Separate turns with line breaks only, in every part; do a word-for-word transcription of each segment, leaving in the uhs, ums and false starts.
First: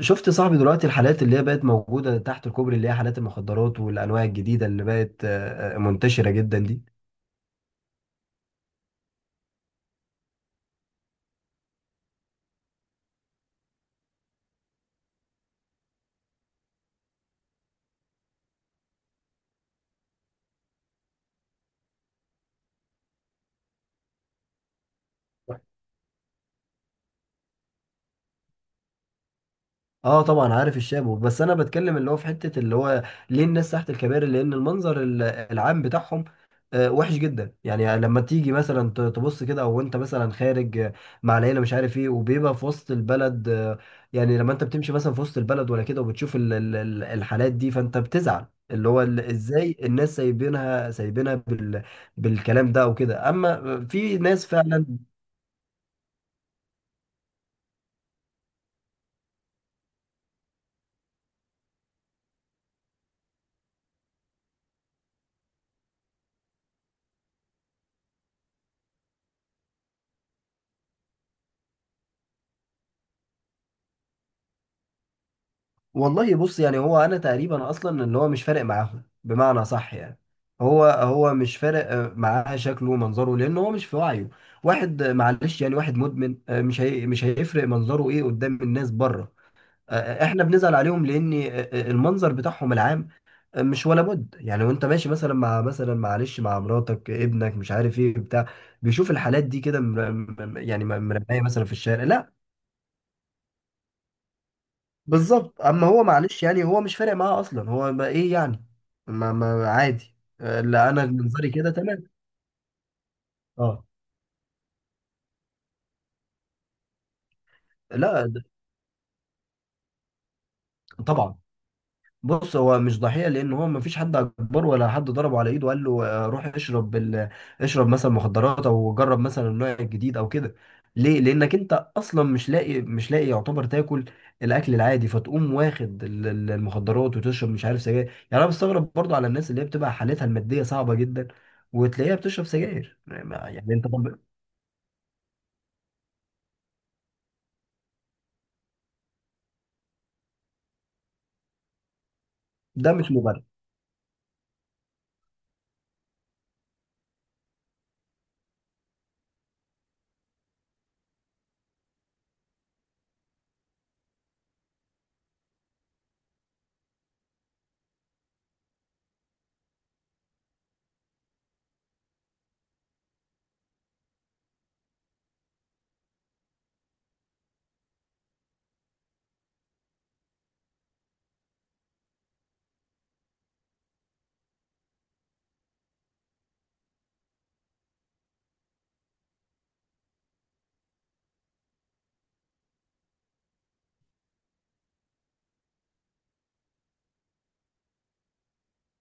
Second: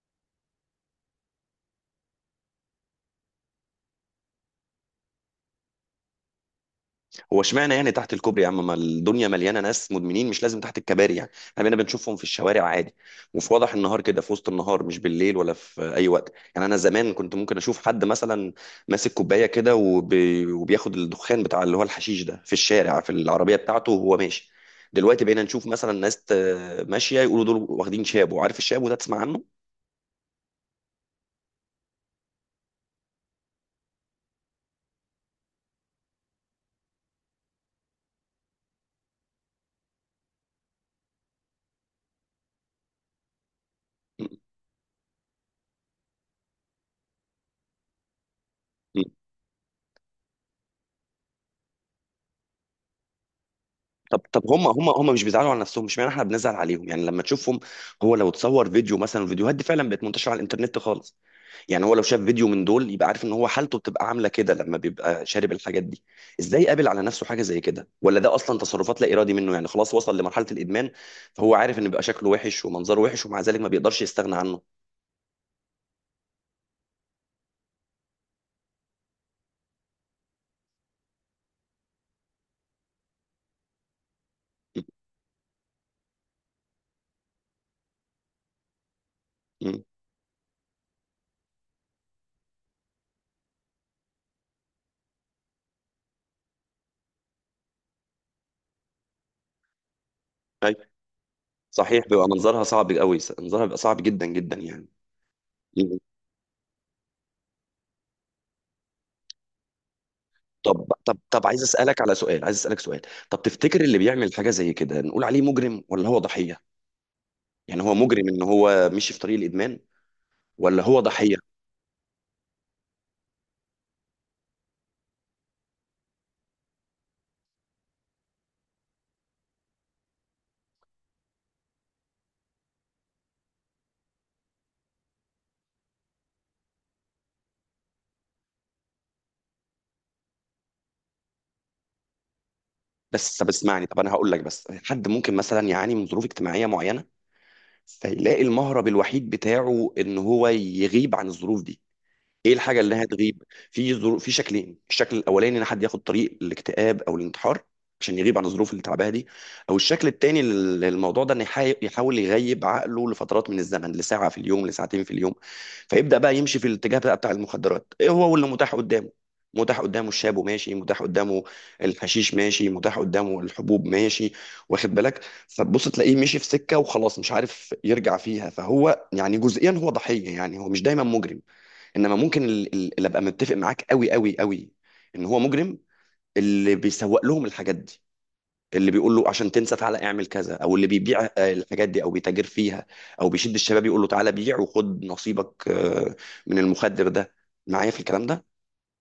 شفت صاحبي دلوقتي الحالات اللي هي بقت موجودة تحت الكوبري، اللي هي حالات المخدرات والأنواع الجديدة اللي بقت آه، آه، منتشرة جدا دي.
هو اشمعنى يعني تحت الكوبري يا عم؟ ما الدنيا مليانه ناس مدمنين، مش لازم تحت الكباري. يعني احنا بقينا بنشوفهم في الشوارع عادي وفي وضح النهار كده، في وسط النهار مش بالليل ولا في اي وقت. يعني انا زمان كنت ممكن اشوف حد مثلا ماسك كوبايه كده وبي... وبياخد الدخان بتاع اللي هو الحشيش ده في الشارع في العربيه بتاعته وهو ماشي. دلوقتي بقينا نشوف مثلا ناس ت- ماشيه، يقولوا دول واخدين شابو. عارف الشابو ده؟ تسمع عنه؟
اه، طبعا عارف الشابو، بس انا بتكلم اللي هو في حته اللي هو ليه الناس تحت الكباري. لان المنظر ال- العام بتاعهم آه، وحش جدا. يعني لما تيجي مثلا ت- تبص كده او انت مثلا خارج آه، مع العيله مش عارف ايه، وبيبقى في وسط البلد آه، يعني. لما انت بتمشي مثلا في وسط البلد ولا كده وبتشوف ال- ال- ال- الحالات دي، فانت بتزعل. اللي هو ال- ازاي الناس سايبينها، سايبينها بال بالكلام ده او كده، اما في
طب
ناس
طب هم هم
فعلا.
هم مش بيزعلوا على نفسهم. مش معنى احنا بنزعل عليهم يعني لما تشوفهم. هو لو تصور فيديو مثلا، الفيديوهات دي فعلا بقت منتشره على الانترنت خالص. يعني هو لو شاف فيديو من دول يبقى عارف ان هو حالته بتبقى عامله كده لما بيبقى شارب الحاجات دي. ازاي قابل على نفسه حاجه زي كده؟ ولا ده اصلا تصرفات لا ارادي منه؟ يعني خلاص وصل لمرحله الادمان. فهو عارف ان بيبقى شكله وحش ومنظره وحش، ومع ذلك ما بيقدرش يستغنى عنه.
والله بص، يعني هو انا تقريبا اصلا اللي هو مش فارق معاهم، بمعنى صح يعني. هو هو مش فارق آه، معاه شكله ومنظره لان هو مش في وعيه.
م-
واحد آه، معلش يعني، واحد مدمن آه، مش هي مش هيفرق منظره ايه قدام الناس بره.
م.
آه، آه، احنا بنزعل عليهم لان آه، آه، المنظر بتاعهم العام آه، مش ولا بد. يعني وانت ماشي مثلا مع مثلا معلش مع مراتك ابنك مش عارف ايه بتاع، بيشوف الحالات دي كده مر- م-
أي.
يعني مرميه مثلا في الشارع،
صحيح، بيبقى
لا.
منظرها صعب قوي، منظرها بيبقى صعب جدا جدا يعني.
بالظبط، اما هو معلش يعني، هو مش فارق معاه اصلا. هو ما ايه يعني، ما ما عادي. آه،
طب
لا، انا
طب طب
منظري
عايز
كده
اسالك
تمام.
على سؤال عايز اسالك سؤال. طب تفتكر
اه،
اللي بيعمل حاجه زي كده نقول عليه مجرم ولا هو ضحيه؟ يعني هو
لا،
مجرم ان
ده-
هو مشي في طريق الادمان، ولا هو ضحيه؟
طبعا. بص، هو مش ضحية لأن هو مفيش حد أكبر ولا حد ضربه على إيده وقال له آه، روح اشرب ال... اشرب مثلا مخدرات، أو جرب مثلا النوع الجديد أو كده. ليه؟ لأنك أنت أصلا مش لاقي مش لاقي يعتبر تاكل الأكل العادي، فتقوم واخد ال- ال- المخدرات وتشرب مش عارف سجاير. يعني أنا بستغرب برضو على الناس اللي هي بتبقى حالتها المادية صعبة جدا وتلاقيها بتشرب سجاير.
بس طب
يعني أنت
اسمعني، طب انا
طب.
هقول لك، بس حد ممكن مثلا يعاني من ظروف اجتماعيه معينه فيلاقي المهرب الوحيد بتاعه ان هو يغيب عن الظروف دي. ايه الحاجه
ده
اللي
مش مبرر.
هتغيب؟ في ظروف في شكلين. الشكل الاولاني ان حد ياخد طريق الاكتئاب او الانتحار عشان يغيب عن الظروف اللي تعبها دي. او الشكل التاني لل- للموضوع ده ان يحا- يحاول يغيب عقله لفترات من الزمن، لساعه في اليوم، لساعتين في اليوم. فيبدا بقى يمشي في الاتجاه بقى بتاع المخدرات. ايه هو اللي متاح قدامه؟ متاح قدامه الشاب وماشي، متاح قدامه الحشيش ماشي، متاح قدامه الحبوب ماشي. واخد بالك؟ فتبص تلاقيه مشي في سكه وخلاص مش عارف يرجع فيها. فهو يعني جزئيا هو ضحيه، يعني هو مش دايما مجرم. انما ممكن ال- ال- اللي ابقى متفق معاك قوي قوي قوي ان هو مجرم، اللي بيسوق لهم الحاجات دي، اللي بيقول له عشان تنسى تعالى اعمل كذا، او اللي بيبيع آه، الحاجات دي او بيتاجر فيها، او بيشد الشباب يقول له تعالى بيع وخد نصيبك آه، من المخدر ده. معايا في الكلام ده؟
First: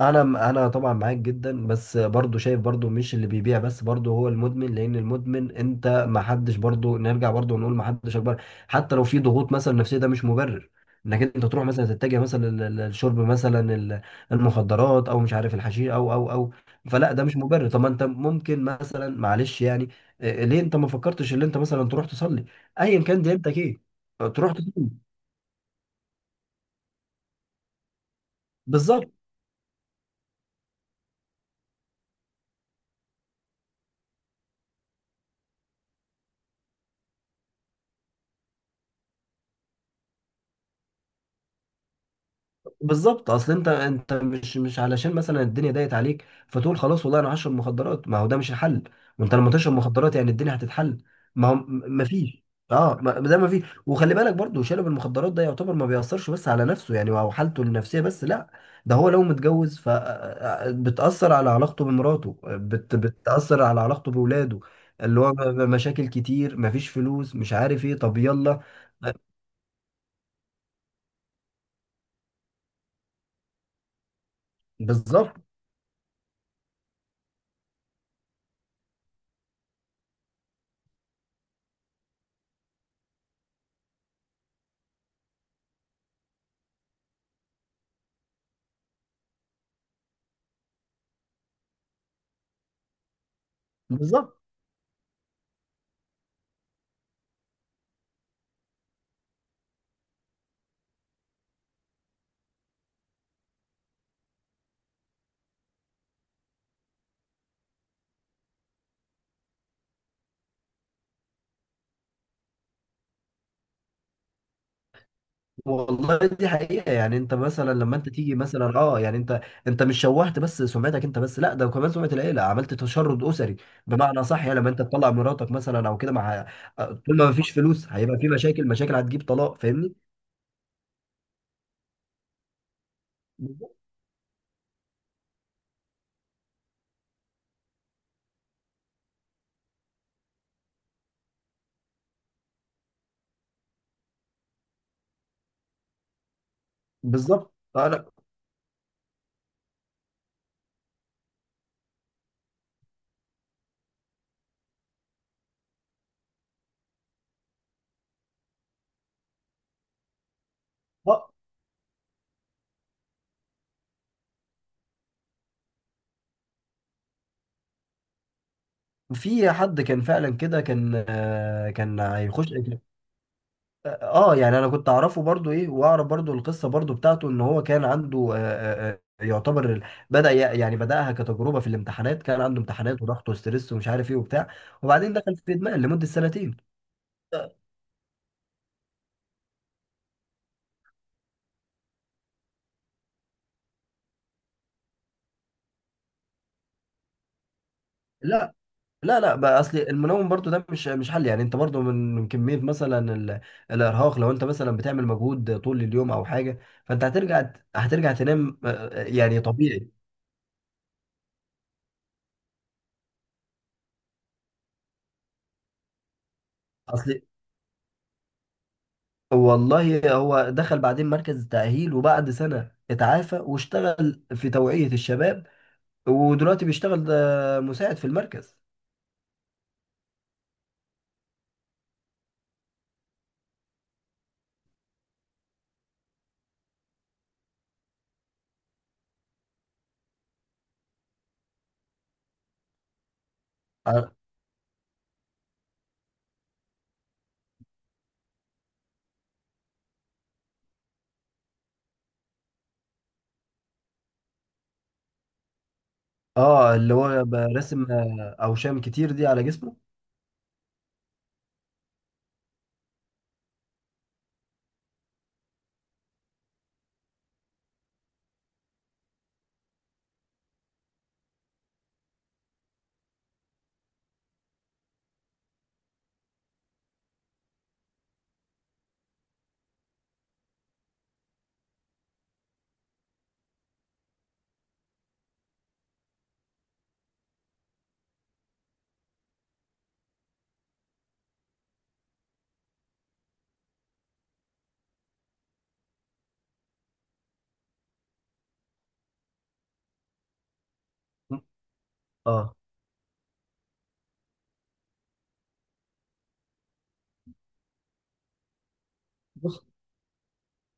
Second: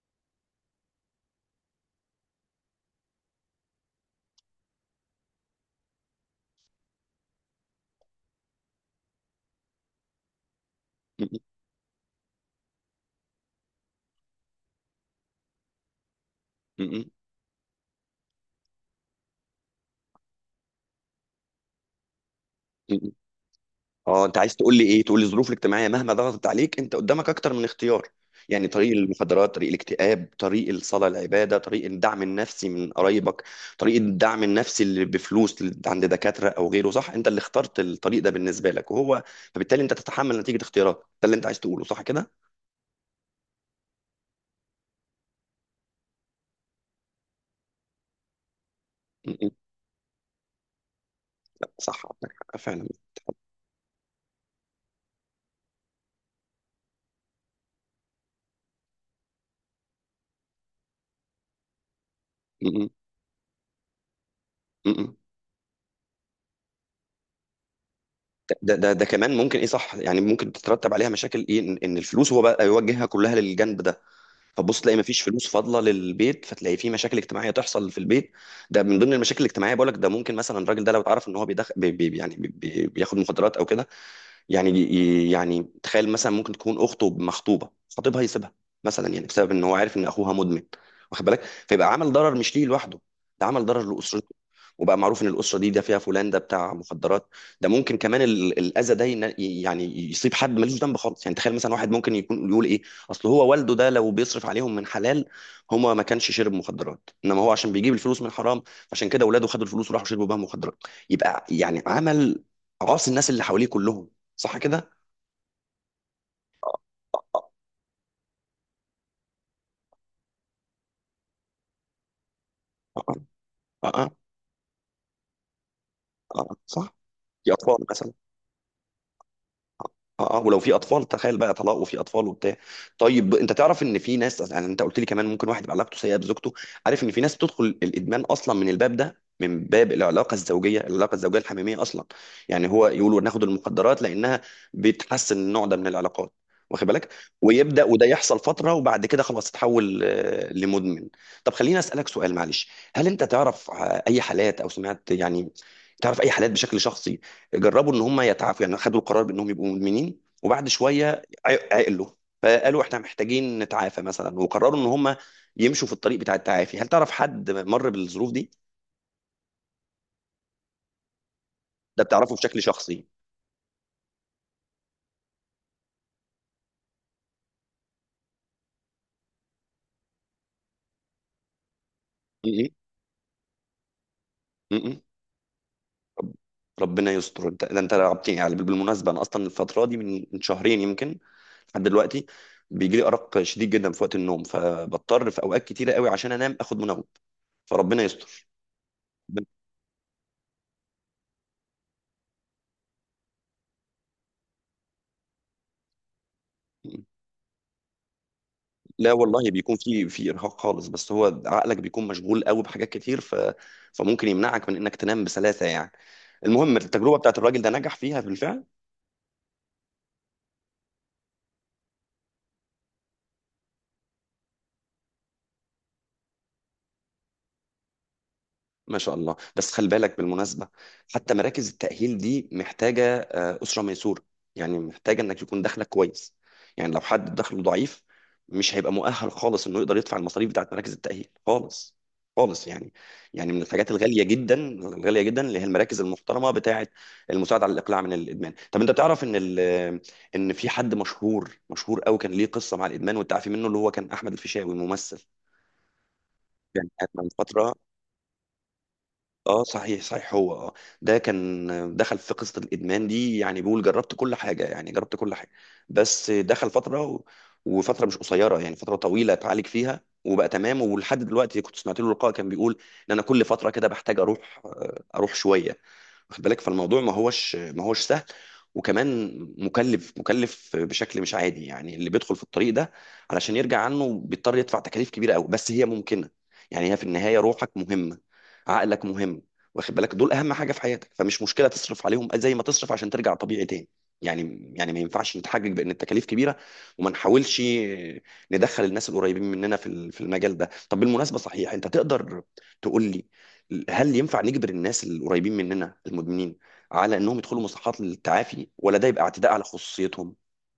انا انا طبعا معاك جدا، بس برضو شايف برضو مش اللي بيبيع بس، برضو هو المدمن. لان المدمن انت ما حدش، برضو نرجع برضو نقول ما حدش اكبر. حتى لو في ضغوط مثلا نفسيه، ده مش مبرر انك
م-
انت تروح مثلا تتجه مثلا لل- لل- للشرب مثلا ال- المخدرات، او مش عارف الحشيش، او او او.
م-
فلا، ده مش مبرر. طب ما انت ممكن مثلا معلش يعني آه، ليه انت ما فكرتش ان انت مثلا تروح تصلي،
م-
ايا
م-
كان ديانتك ايه.
اه، انت
تروح
عايز تقول لي ايه؟
تصلي.
تقول لي الظروف الاجتماعيه مهما ضغطت عليك انت قدامك اكتر من اختيار. يعني طريق
بالظبط.
المخدرات، طريق الاكتئاب، طريق الصلاه، العباده، طريق الدعم النفسي من قرايبك، طريق الدعم النفسي اللي بفلوس اللي عند دكاتره او غيره. صح؟ انت اللي اخترت الطريق ده بالنسبه لك وهو، فبالتالي انت تتحمل نتيجه اختياراتك. ده اللي انت عايز تقوله، صح كده؟
بالظبط اصل انت انت مش مش علشان مثلا الدنيا ضايقت عليك فتقول خلاص والله انا هشرب مخدرات. ما هو ده مش الحل. وانت
م- م.
لما تشرب مخدرات يعني الدنيا هتتحل؟ ما هو
لا، صح
ما
عندك
فيش.
حق فعلا.
اه، ما- ده ما فيش. وخلي بالك برضو شارب المخدرات ده يعتبر ما بيأثرش بس على نفسه يعني او حالته النفسية بس، لا. ده هو لو متجوز فبتأثر على علاقته بمراته،
م- م.
بت بتأثر على علاقته بولاده.
م- م.
اللي هو م- مشاكل كتير، مفيش فلوس، مش عارف ايه. طب يلا.
ده ده ده كمان ممكن، ايه صح، يعني ممكن تترتب عليها مشاكل، ايه، ان إن الفلوس هو بقى يوجهها كلها للجنب ده. فبص تلاقي مفيش
بالظبط.
فلوس فاضله للبيت، فتلاقي في مشاكل اجتماعيه تحصل في البيت. ده من ضمن المشاكل الاجتماعيه، بقول لك ده ممكن مثلا الراجل ده لو اتعرف ان هو بيدخل بي بي يعني بي بي- بياخد مخدرات او كده يعني يعني تخيل مثلا ممكن تكون اخته مخطوبه، خطيبها يسيبها مثلا، يعني بسبب ان هو عارف ان اخوها مدمن. واخد بالك؟ فيبقى عمل ضرر مش ليه لوحده، ده عمل ضرر لاسرته.
بالظبط
وبقى معروف ان الاسره دي ده فيها فلان ده بتاع مخدرات. ده ممكن كمان ال- الاذى ده ين- يعني يصيب حد ملوش ذنب خالص. يعني تخيل مثلا واحد ممكن يكون يقول ايه، اصل هو والده ده لو بيصرف عليهم من حلال هما ما كانش شرب مخدرات، انما هو عشان بيجيب الفلوس من حرام عشان كده اولاده خدوا الفلوس وراحوا شربوا بها مخدرات. يبقى يعني عمل، عاص الناس اللي حواليه كلهم. صح كده؟
والله دي حقيقة. يعني انت
أه،
مثلا لما انت تيجي مثلا، اه، يعني انت انت مش شوهت بس سمعتك انت بس، لا ده كمان سمعة العيلة، عملت تشرد اسري.
أه، أه. أه،
بمعنى صح يعني، لما انت تطلع مراتك مثلا او كده
أه،
مع آه،
صح؟
طول ما مفيش
دي أطفال
فلوس
مثلا.
هيبقى في مشاكل مشاكل هتجيب طلاق فاهمني.
اه اه، ولو في اطفال تخيل بقى طلاق وفي اطفال وبتاع. طيب، انت
بالظبط.
تعرف ان في ناس، يعني انت قلت لي كمان ممكن واحد يبقى علاقته سيئه بزوجته. عارف ان في ناس بتدخل الادمان اصلا من الباب ده، من باب العلاقه الزوجيه العلاقه الزوجيه الحميميه اصلا. يعني هو يقولوا ناخد المخدرات لانها بتحسن النوع ده من العلاقات. واخد بالك؟
بالظبط.
ويبدا
فانا.
وده يحصل فتره وبعد كده خلاص تتحول آه، لمدمن. طب خليني اسالك سؤال، معلش. هل انت تعرف آه، اي حالات او سمعت، يعني تعرف اي حالات بشكل شخصي جربوا ان هم يتعافوا؟ يعني خدوا القرار بانهم يبقوا مدمنين وبعد شويه
اه،
عق- عقلوا، فقالوا احنا محتاجين نتعافى مثلا، وقرروا ان هم يمشوا في الطريق بتاع التعافي؟ هل تعرف حد مر بالظروف دي؟
في حد كان فعلا كده، كان آه، كان
ده بتعرفه
هيخش.
بشكل شخصي؟
اه، آه، يعني انا كنت اعرفه برضو ايه، واعرف برضو القصه برضو بتاعته ان هو كان عنده، آه، آه، آه، يعتبر ال- بدا ي- يعني بداها كتجربه في الامتحانات. كان عنده
م-
امتحانات وضغط وستريس ومش عارف ايه وبتاع،
م- م-
وبعدين دخل في ادمان لمده
م.
سنتين.
ربنا يستر، انت ده انت رعبتني يعني. بالمناسبه انا اصلا الفتره دي من من شهرين يمكن لحد دلوقتي بيجي لي ارق شديد جدا في وقت النوم، فبضطر في اوقات كتيره قوي عشان انام اخد منوم. فربنا يستر.
لا، لا، لا، بقى اصل المنوم برضو ده مش مش حل. يعني انت برضو من من كميه مثلا ال- الارهاق، لو انت مثلا بتعمل مجهود طول اليوم او حاجه فانت هترجع هترجع تنام. آه، آه،
لا
يعني
والله، بيكون
طبيعي.
في في ارهاق خالص، بس هو عقلك بيكون مشغول قوي بحاجات كتير، ف فممكن يمنعك من انك تنام بسلاسه يعني. المهم التجربه
اصل
بتاعت الراجل ده نجح فيها بالفعل.
والله هو دخل بعدين مركز تأهيل، وبعد سنة اتعافى واشتغل في توعية الشباب، ودلوقتي بيشتغل ده مساعد في المركز.
ما شاء الله. بس خلي بالك بالمناسبة، حتى مراكز التأهيل دي محتاجة آه، أسرة ميسورة، يعني محتاجة إنك يكون دخلك كويس. يعني لو حد دخله ضعيف مش هيبقى مؤهل خالص إنه يقدر يدفع المصاريف بتاعت مراكز التأهيل خالص خالص يعني. يعني من الحاجات
ع-
الغالية جدا الغالية جدا اللي هي المراكز المحترمة بتاعت المساعدة على الإقلاع من الإدمان. طب أنت بتعرف إن ال- إن في حد مشهور مشهور قوي كان ليه قصة مع الإدمان والتعافي منه؟ اللي هو كان أحمد الفيشاوي، ممثل.
اه،
يعني
اللي
كانت
هو
من فترة.
برسم آه، أوشام كتير دي على
اه
جسمه.
صحيح صحيح. هو اه ده كان دخل في قصة الإدمان دي، يعني بيقول جربت كل حاجة، يعني جربت كل حاجة، بس دخل فترة و... وفترة مش قصيرة، يعني فترة طويلة اتعالج فيها وبقى تمام. ولحد دلوقتي كنت سمعت له لقاء كان بيقول ان انا كل فترة كده بحتاج اروح آه، اروح شوية. واخد بالك؟ فالموضوع ما هوش ما هوش سهل، وكمان مكلف، مكلف بشكل مش عادي يعني. اللي بيدخل في الطريق ده علشان يرجع عنه بيضطر يدفع تكاليف كبيره قوي، بس هي ممكنه. يعني هي في النهايه روحك مهمه، عقلك مهم، واخد بالك؟ دول اهم حاجه في حياتك، فمش مشكله تصرف عليهم زي ما تصرف عشان ترجع طبيعي تاني. يعني يعني ما ينفعش نتحجج بان التكاليف كبيره وما نحاولش ندخل الناس القريبين مننا في ال- في المجال ده. طب بالمناسبه، صحيح انت تقدر
اه،
تقول لي، هل ينفع نجبر الناس القريبين مننا المدمنين على انهم يدخلوا مصحات للتعافي، ولا ده يبقى اعتداء
بص،
على خصوصيتهم؟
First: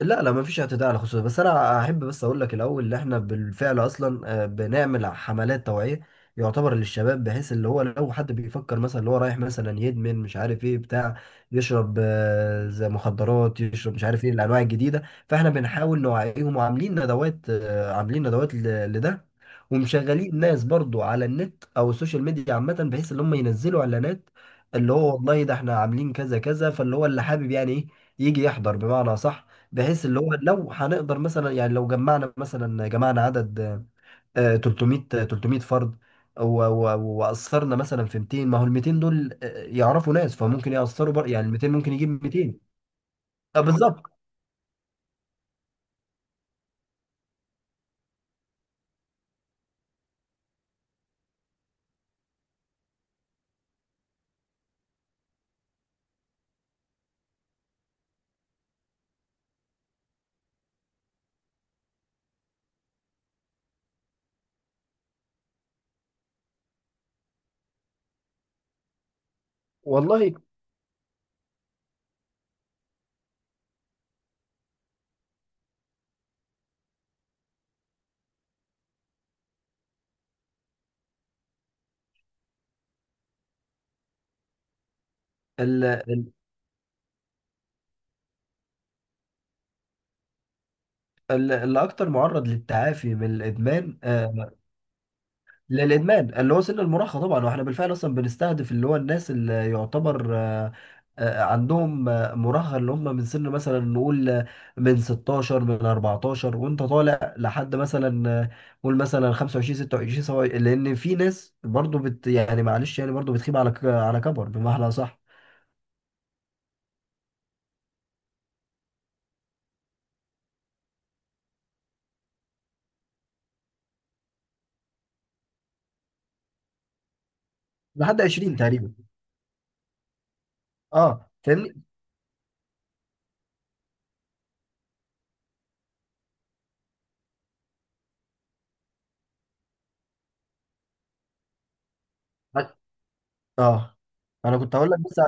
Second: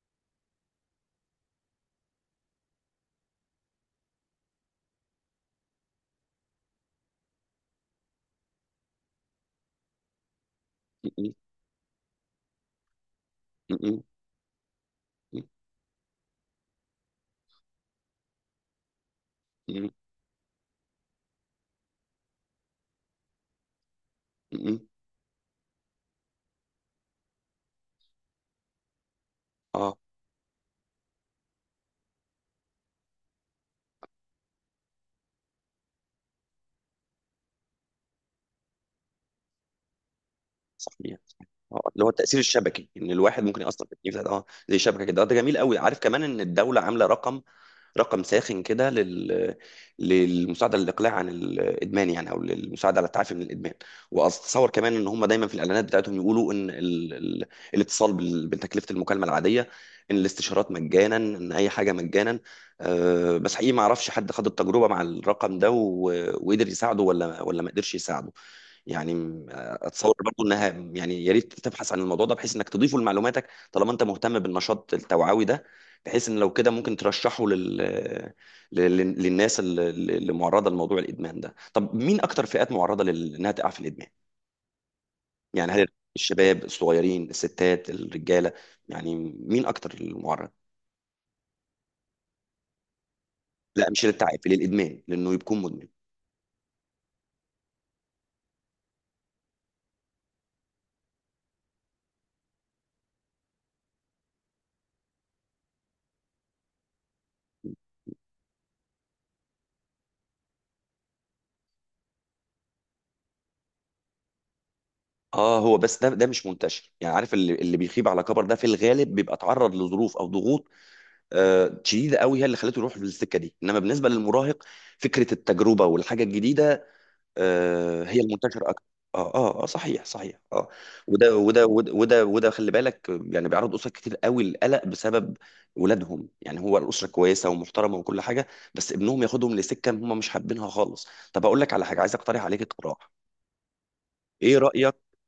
لا، لا، مفيش اعتداء على الخصوصية. بس انا احب بس اقول لك الاول ان احنا بالفعل اصلا آه، بنعمل حملات توعية يعتبر للشباب، بحيث اللي هو لو حد بيفكر مثلا اللي هو رايح مثلا يدمن مش عارف ايه بتاع،
م-
يشرب آه، زي مخدرات،
م-
يشرب
م-
مش عارف ايه الانواع الجديدة.
م-
فاحنا بنحاول نوعيهم، وعاملين ندوات، آه، عاملين ندوات ل- لده.
م-
ومشغلين ناس برضو على النت او السوشيال ميديا عامة بحيث ان هم ينزلوا اعلانات،
م-
اللي هو والله ده احنا عاملين كذا كذا، فاللي هو اللي حابب يعني ايه يجي يحضر، بمعنى صح.
اه
بحيث اللي هو لو هنقدر مثلا، يعني لو جمعنا مثلا جمعنا عدد آه، ثلاثمية آه، ثلاثمائة فرد، و- و- وأثرنا مثلا في ميتين، ما هو ال ميتين دول آه، يعرفوا ناس فممكن يأثروا
صحيح
بر...
صحيح.
يعني ال ميتين
اه،
ممكن
اللي هو
يجيب
التأثير
ميتين.
الشبكي، ان الواحد
آه،
ممكن يأثر في
بالظبط.
التأثير ده، اه زي شبكة كده. ده جميل قوي. عارف كمان ان الدولة عاملة رقم رقم ساخن كده لل... للمساعده للاقلاع عن الادمان يعني، او للمساعده على التعافي من الادمان. واتصور كمان ان هم دايما في الاعلانات بتاعتهم يقولوا ان ال... ال... الاتصال بال... بتكلفه المكالمه العاديه، ان الاستشارات مجانا، ان اي حاجه مجانا. أه بس حقيقي ما اعرفش حد خد التجربه مع الرقم ده و... وقدر يساعده ولا ولا ما قدرش يساعده. يعني م- اتصور
والله
برضو انها، يعني يا ريت تبحث عن الموضوع ده بحيث انك تضيفه لمعلوماتك طالما انت مهتم بالنشاط التوعوي ده، بحيث ان لو كده ممكن ترشحه لل... لل... للناس اللي اللي معرضه لموضوع الادمان ده. طب مين اكتر فئات معرضه لل- انها تقع في الادمان؟ يعني
ال-
هل
ال-
الشباب الصغيرين، الستات، الرجاله، يعني مين اكتر المعرض؟
ال- اللي أكتر معرض للتعافي من
لا،
الإدمان
مش للتعافي،
آه،
للادمان لانه يكون مدمن.
للادمان اللي هو سن المراهقه طبعا. واحنا بالفعل اصلا بنستهدف اللي هو الناس اللي يعتبر آه، آه، عندهم آه، مراهقه، اللي هم من سن مثلا نقول آه، من ستاشر من اربعتاشر وانت طالع لحد مثلا آه، قول مثلا خمسة وعشرين ستة وعشرين سواء. لان في ناس برضو بت يعني معلش يعني، برضو بتخيب على ك- على كبر، بمعنى صح.
اه هو بس ده ده مش منتشر يعني. عارف اللي, اللي بيخيب على كبر ده في الغالب بيبقى تعرض لظروف او ضغوط آه شديده قوي هي اللي خلته يروح للسكه دي. انما بالنسبه للمراهق، فكره التجربه والحاجه الجديده آه،
لحد
هي
عشرين
المنتشره اكتر.
تقريبا.
اه اه اه صحيح صحيح اه.
اه،
وده وده
فاهمني.
وده وده, وده خلي بالك يعني، بيعرض اسر كتير قوي للقلق بسبب ولادهم. يعني هو الاسره كويسه ومحترمه وكل حاجه، بس ابنهم ياخدهم لسكه هم مش حابينها خالص. طب اقول لك على حاجه، عايز اقترح عليك اقتراح،
اه،
ايه
انا كنت هقول
رايك؟
لك بس.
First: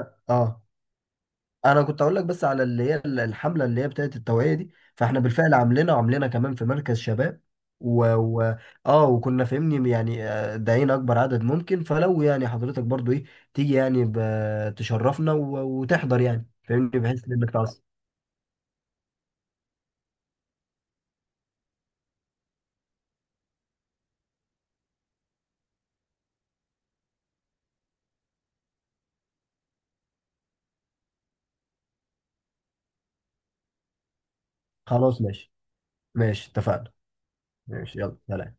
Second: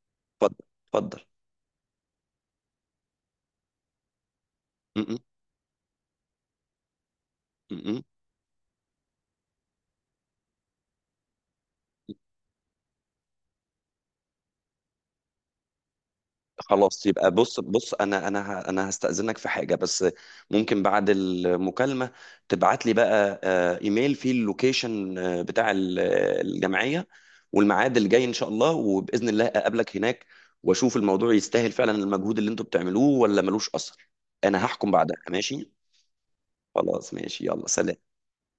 اتفضل،
اه،
اتفضل.
انا كنت اقول لك بس على اللي هي ال- الحمله اللي هي بتاعت التوعيه دي.
م- م-
فاحنا بالفعل عاملينها، وعاملينها كمان في مركز شباب.
م- م.
و... و... اه، وكنا فاهمني يعني آه، داعين اكبر عدد ممكن. فلو يعني حضرتك برضو ايه، تيجي يعني ب... تشرفنا و... وتحضر يعني فاهمني،
خلاص
بحيث
يبقى،
انك
بص
تعصب.
بص، انا انا ه- انا هستأذنك في حاجة بس. ممكن بعد المكالمة تبعت لي بقى آه، ايميل فيه اللوكيشن آه، بتاع ال- الجمعية، والميعاد الجاي ان شاء الله، وبإذن الله اقابلك هناك واشوف الموضوع يستاهل فعلا المجهود اللي انتوا بتعملوه ولا ملوش اثر. انا هحكم بعدها،
خلاص ماشي،
ماشي؟
ماشي، اتفقنا.
خلاص ماشي، يلا سلام.
ماشي، يلا سلام.